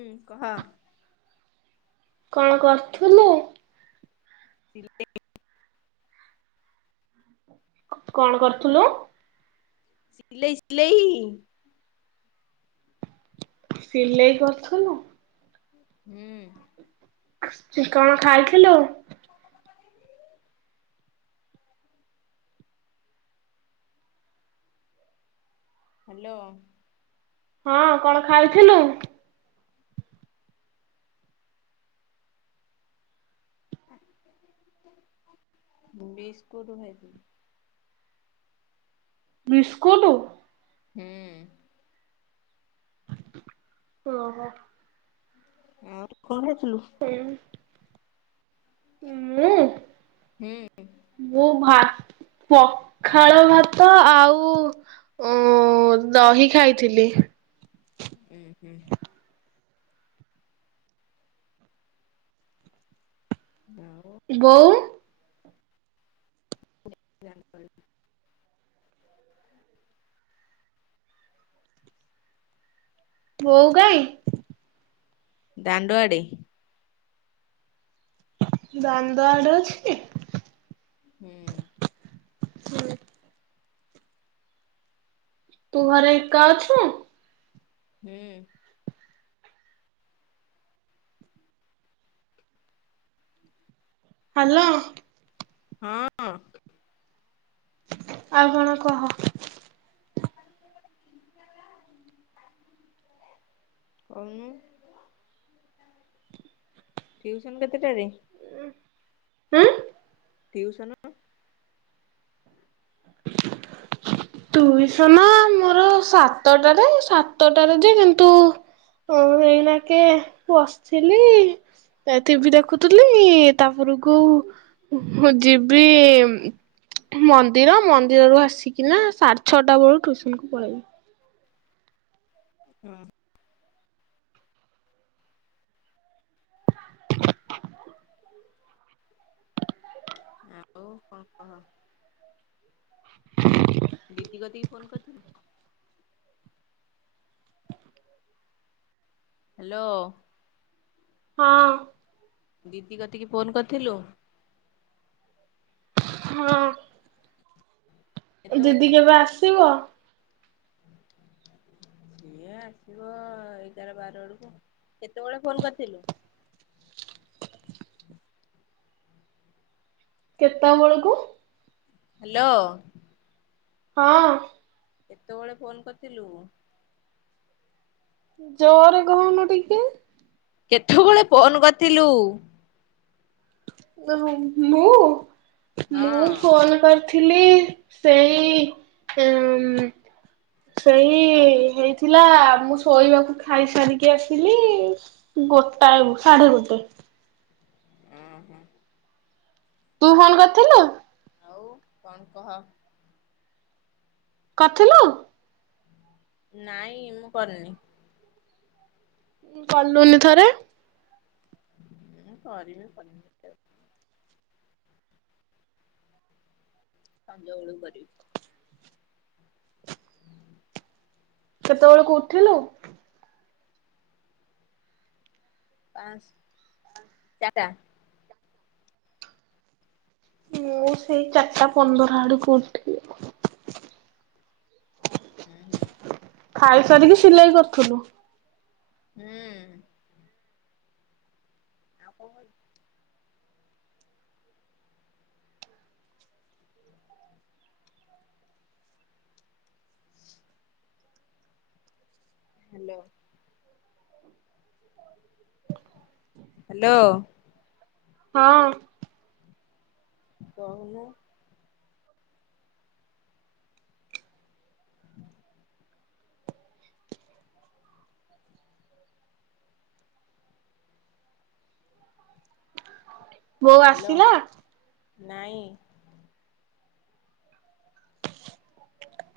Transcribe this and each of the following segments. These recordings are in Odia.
ହୁଁ ଅ। କଣ କରୁଥିଲେୁ? [unintelligible] କଣ କରୁଥିଲୁ? ସିଲେଇ ସିଲେଇ। ସିଲେଇ କରୁଥିଲୁ। ହୁଁ। ଶ୍ରୀ କଣ ଖାଇଥିଲୁ? ହାଲୋ ହଁ କଣ ଖାଇଥିଲୁ? ବିସ୍କୁଟ ଖାଇଥିଲି ବିସ୍କୁଟୁ ହୁଁ ଓହୋ ତୁ କଣ ଖାଇଥିଲୁ? ହୁଁ ମୁଁ ହୁଁ ମୁଁ ଭା ପଖାଳ ଭାତ ଆଉ ଓ ଦହି ଖାଇଥିଲି ଉଁ ହୁଁ ଦାଅ ବୋଉ ବୋଉ କାଇଁ? ଦାଣ୍ଡଆଡେ ଦାଣ୍ଡ ଆଡେ ଅଛି? ହୁଁ ହଏ ତୁ ଘରେ ଏକା ଅଛୁ? ହୁଁ ହାଲୋ ହଁ ଆଉ କଣ କହ [inaudible] କଉନୁ ଟ୍ୟୁଉସନ କେତେଟାରେ ଉଁ ଟ୍ୟୁସନ [inaudible] ଟୁଇସନ ମୋର ସାତଟାରେ ସାତଟାରେ ଯେ କିନ୍ତୁ ଓ ଏଇନାକେ ବସିଥିଲି ଏ ଟିଭି ଦେଖୁଥିଲି ତାପରକୁ ଯିବି ମନ୍ଦିର ମନ୍ଦିରରୁ ଆସିକିନା ସାଢେ ଛଅଟା ବେଳୁ ଟୁସନକୁୁ ପଳେଇବି। ହଁ ଆଉ କଣ କହ [inaudible] ଦିଦି କତିକି ଫୋନ କରିଥିଲୁ? ହାଲୋ ହଁ ଦିଦି କତିକି ଫୋନ କରିଥିଲୁ? ହଁ କେତେବେଳେ? ଦିଦି କେବେ ଆସିବ? ସିଏ ଆସିବ ଏଗାର ବାର ବେଳକୁ କେତେବେଳେ ଫୋନ କରିଥିଲୁ? [inaudible] କେତେ ବେଳକୁ ହାଲୋ ହଁ କେତେବେଳେ ଫୋନ କରିଥିଲୁ? ଜୋରେ କହୁନୁ ଟିକେ। କେଥବେଳେ ଫୋନ କରିଥିଲୁ? ମୁଁ ହଁ ମୁଁ ଫୋନ କରି ଥିଲି ସେଇ ସେଇ ହେଇଥିଲା ମୁଁ ଶୋଇବାକୁ ଖାଇସାରିକି ଆସିଲି ଗୋଟାଏ ସାଢେ ଗୋଟେ। ଓ ହୋ। ତୁ ଫୋନ କରିଥିଲୁ। ଆଉ କଣ କହ? କରଥିଲୁ? ନାଇଁ ମୁଁ କରିନି। କଲୁନି ଥରେ। [inaudible] ସଞ୍ଜ ଓଳୁ କରିବି। କେତେବେଳକୁ ଉଠିଲୁ? ପାଞ୍ଚ ଚାର୍ ଟା। ମୁଁ ସେଇ ଚାରିଟା ପନ୍ଦର ଆଡୁକୁ ଉଠିଲି। ହୁଁ ହୁଁ। ଖାଇ ସାରିକି ସିଲେଇ କରୁଥିଲୁ। ହୁଁ। [unintelligible] ହ୍ୟାଲୋ। ହ୍ୟାଲୋ। ହଁ। କହୁନୁ। ବୋଉ ହ୍ୟାଲୋ ଆସିଲା? ନାଇଁ।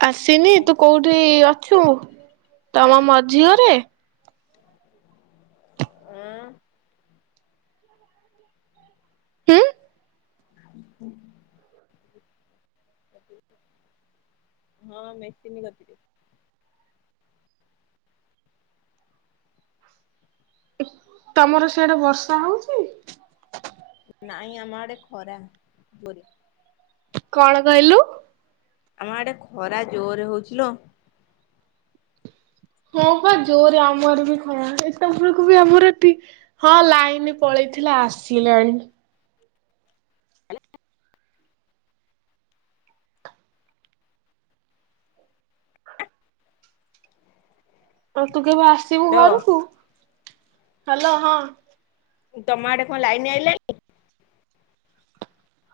ଆସିନି ତୁ କୋଉଠି ଅଛୁ ତମ ମଝି ଘରେ? ଉଁ ହୁଁ? ହଁ ମେସିନ କତିରେ। ତମର ସିଆଡେ ବର୍ଷା ହଉଚି? ନାଇଁ ଆମ ଆଡେ ଖରା। କଣ କହିଲୁ? ଆମ ଆଡେ ଖରା ଜୋରେ ହଉଚି ଲୋ। ହଁ ବା ଜୋରେ ଆମ ଆରେ ବି ଖରା। ଏତବେଳକୁ ବି ଆମର ଏଠି ହଁ ଲାଇନ ପଳେଇ ଥିଲା ଆସିଲାଣି। ଆଉ ତୁ କେବେ ଆସିବୁ ଲୋ ଘରକୁୁ? ହଲୋ ହଁ। ତମ ଆଡେ କଣ ଲାଇନ ଆଇିଲାଣି?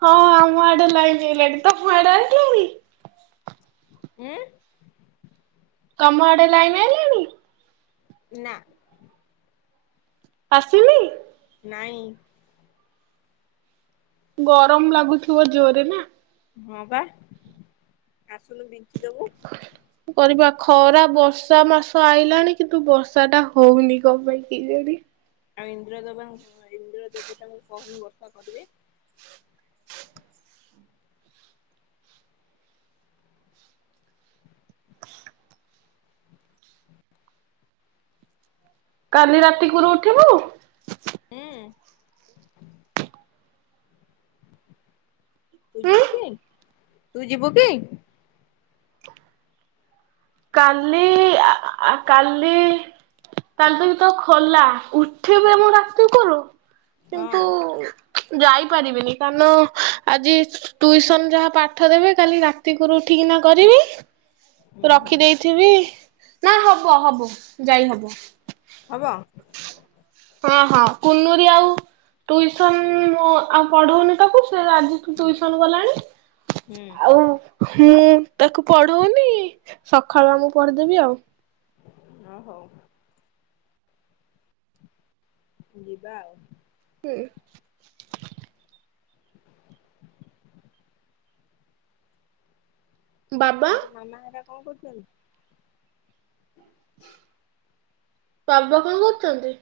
ହଁ ଆମ ଆଡେ ଲାଇନି ଆ। ତମ ଆଡେ [unintelligible] ଉଁ? ତମ ଆଡେ ଲାଇିନି ଆଇଲାଣି? ନା। ଆସିନି? ନାଇ। ଗରମ ଲାଗୁଥିବ ଜୋରେ ନା? ହଁ ବା ଆସିନୁ ବିଞ୍ଚିଦବୁ। କରିବା ଖରା ବର୍ଷା ମାସ ଆଇଲାଣି କିନ୍ତୁ ବର୍ଷା ଟା ହଉନି କଣ ପାଇଁ କେଜାଣି? ଆଉ ଇନ୍ଦ୍ରଦେବ [inaudible] କୋହୁନୁ ବର୍ଷା କରିବେ। କାଲି ରାତି କୁରୁ ଉଠିବୁ। [inaudible] ତୁ ଉଁ ଯିବୁ କି ତୁ ଯିବୁ କି? କାଲି ଆ ଆ କାଲି। କାଲିବି ତ ଖୋଲା ଉଠିବି ମୁଁ ରାତି କରୁ ହଁ କିନ୍ତୁ ଯାଇପାରିବିନି! କାରଣ ଆଜି ଟୁଇସନ ଯାହା ପାଠ ଦେବେ କାଲି ରାତିକରୁ ଉଠି କି ନା କରିବି। ହୁଁ ହୁଁ ରଖି ଦେଇଥିବି ନା ହବ ହବ ଯାଇହବ। ହବ। ହଁ ହଁ କୁନୁରି ଆଉ ଟିଉସନ ମୁଁ ଆଉ ପଢଉନି ତାକୁ। ସେ ଆଜିଠୁ ଟ୍ୟସନ ଗଲାଣି ହୁଁ ଆଉ। ମୁଁ ତାକୁ ପଢଉନି ସକାଳ ମୁଁ ପଢିଦେବି ଆଉ। ଓ ହଉ। ଯିବା ଆଉ। ହୁଁ। ବାବା ଆଉ ତୋ ମାମା ହେରା କଣ କରୁଛନ୍ତି? ବାବା କଣ କରୁଚନ୍ତି?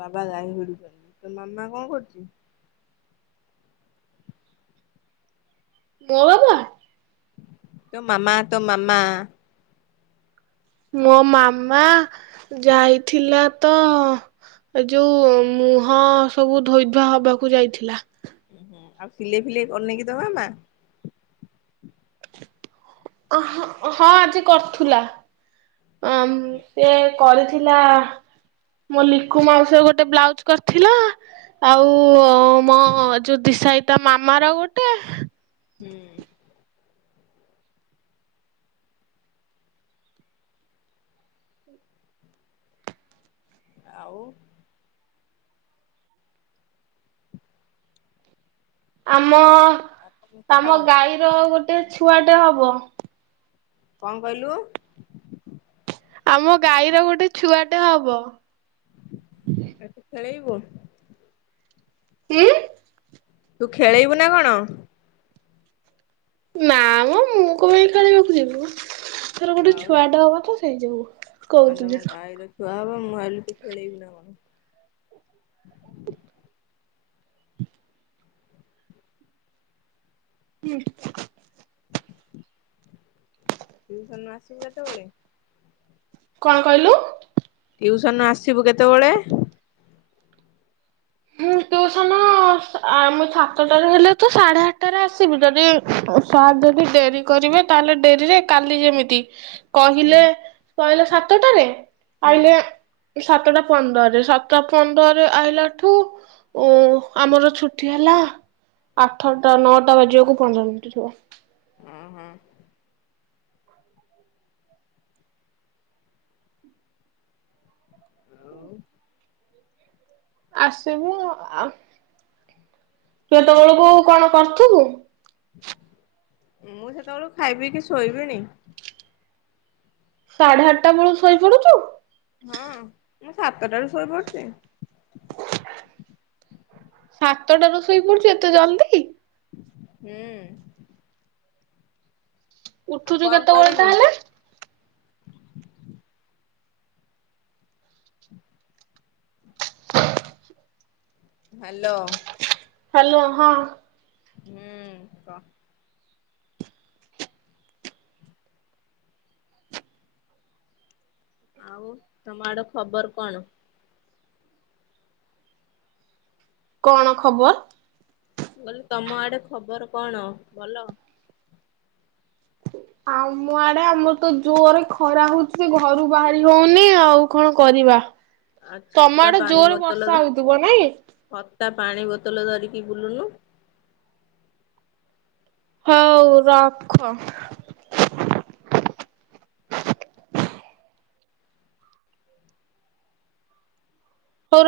ବାବା ଗାଈ ଭିଡୁଚନ୍ତି, ତୋ ମାମା କଣ କରୁଚି? ମୋ ବାବା। ତୋ ମାମା ତୋ ମାମା? ମୋ ମାମା ଯାଇଥିଲା ତ ଏ ଯୋଉ ମୁହଁ ସବୁ ଧୋଇ ଧୁଆ ହବାକୁ ଯାଇଥିଲା। ଉଁ ହୁଁ। ଆଉ ସିଲେଇ ଫିଲେଇ କରୁନିକି ତୋ ମାମା? ଅହଁ ହଁ ଆଜି କରୁଥିଲା। ଅଁ ସେ କରିଥିଲା। ମୋ ଲିକୁ ମାଉସୀର ଗୋଟେ ବ୍ଲାଉଜ କରିଥିଲା। ଆଉ ମୋ ଯୋ ସାଇ ତା ମାମାର ଗୋଟେ। ହୁଁ। ଆଉ? ଆମ ଆଉ କଣ କହ ଆମ ଗାଈର ଗୋଟେ ଛୁଆଟେ ହବ। କଣ କହିଲୁ। ଆମ ଗାଈର ଗୋଟେ ଛୁଆଟେ ହବ। ତାକୁ ଖେଲେଇବୂ? କି। ତୁ ଖେଳେଇବୁ ନା କଣ? ନା ମ ମୁଁ କ ପାଇଁ ଖେଳେଇବାକୁ ଯିବି। ତାର ଗୋଟେ ଛୁଆ ଟେ ହବ ତ। ହେଇଯିବୁ। କଣ ତମ ଗାଈର ଛୁଆ ହବ ମୁଁ ଭାବିଲି ତୁ ଖେଲେଇବୁନା କଣ। ଇଏ ଟ୍ୟଉସନ ରୁ ଆସିବୁ କେତେବେଳେ? କଣ କହିଲୁ? ଟିଉସନ ରୁ ଆସିବୁ କେତେବେଳେ? ହଁ ଟ୍ୟୁସନ ଆ ମୁଁ ସାତଟାରେ ହେଲେ ତ ସାଢେ ଆଠଟାରେ ଆସିବି। ଯଦି ଆ ଯଦି ଡେରି କରିବେ ତାହେଲେ ଡେରିରେ କାଲି ଯେମିତି ହୁଁ କହିଲେ କହିଲେ ସାତଟାରେ? ହୁଁ। ଆଇଲେ ସାତଟା ପନ୍ଦରରେ ସାତଟା ପନ୍ଦରରେ ଆଇିଲା ଠୁ ଓ ଆମର ଛୁଟି ହେଲା। ଆଠଟା ନଅଟା ବାଜିବାକୁ ପନ୍ଦର ମିନିଟ୍ ଥିବ। ହୁଁ ହୁଁ। ହାଲୋ। ଆସିବୁ। ଆଉ? କେତବେଳକୁ କଣ କରୁଥିବୁ? ମୁଁ ସେତେବେଳ ଖାଇପିଇ କି ଶୋଇବିଣି। ସାଢ଼େ ଆଠଟା ବେଳୁ ଶୋଇପଡୁଚୁ? ହଁ ମୁଁ ସାତଟାରୁ ଶୋଇ ପଡୁ଼ଚି। ସାତଟା ରୁ ଶୋଇ ପଡୁ଼ଚୁ ଏତେ ଜଲ୍ଦି? ହୁଁ। ଆଉ ଉଠୁଛୁ କଣ କେତେବେଳେ କରିବି ତାହେଲେ। [inaudible] ହ୍ୟାଲୋ। ହ୍ୟାଲୋ ହଁ। ହୁଁ କଅ। ଆଉ ତମର ଆଡ଼େ ଖବର କଣ? କଣ ଖବର। କହିଲି ତମ ଆଡ଼େ ଖବର କଣ ଭଲ। [inaudible] ଆମ ଆଡ଼େ ଆମର ତ ଜୋରେ ଖରା ହଉଛି ସେ ଘରୁ ବାହାରି ହଉନି ଆଉ କଣ କରିବା। ଆଉ ତମ ଛତା ଆଡ଼େ ପାଣି ଜୋରେ ବୋତଲ ବର୍ଷା ହେଇଥିବ ନାଇଁ। ଛତା ପାଣି ବୋତଲ ଧରିକି ବୁଲୁନୁ। ହଉ ରଖ। ହଉ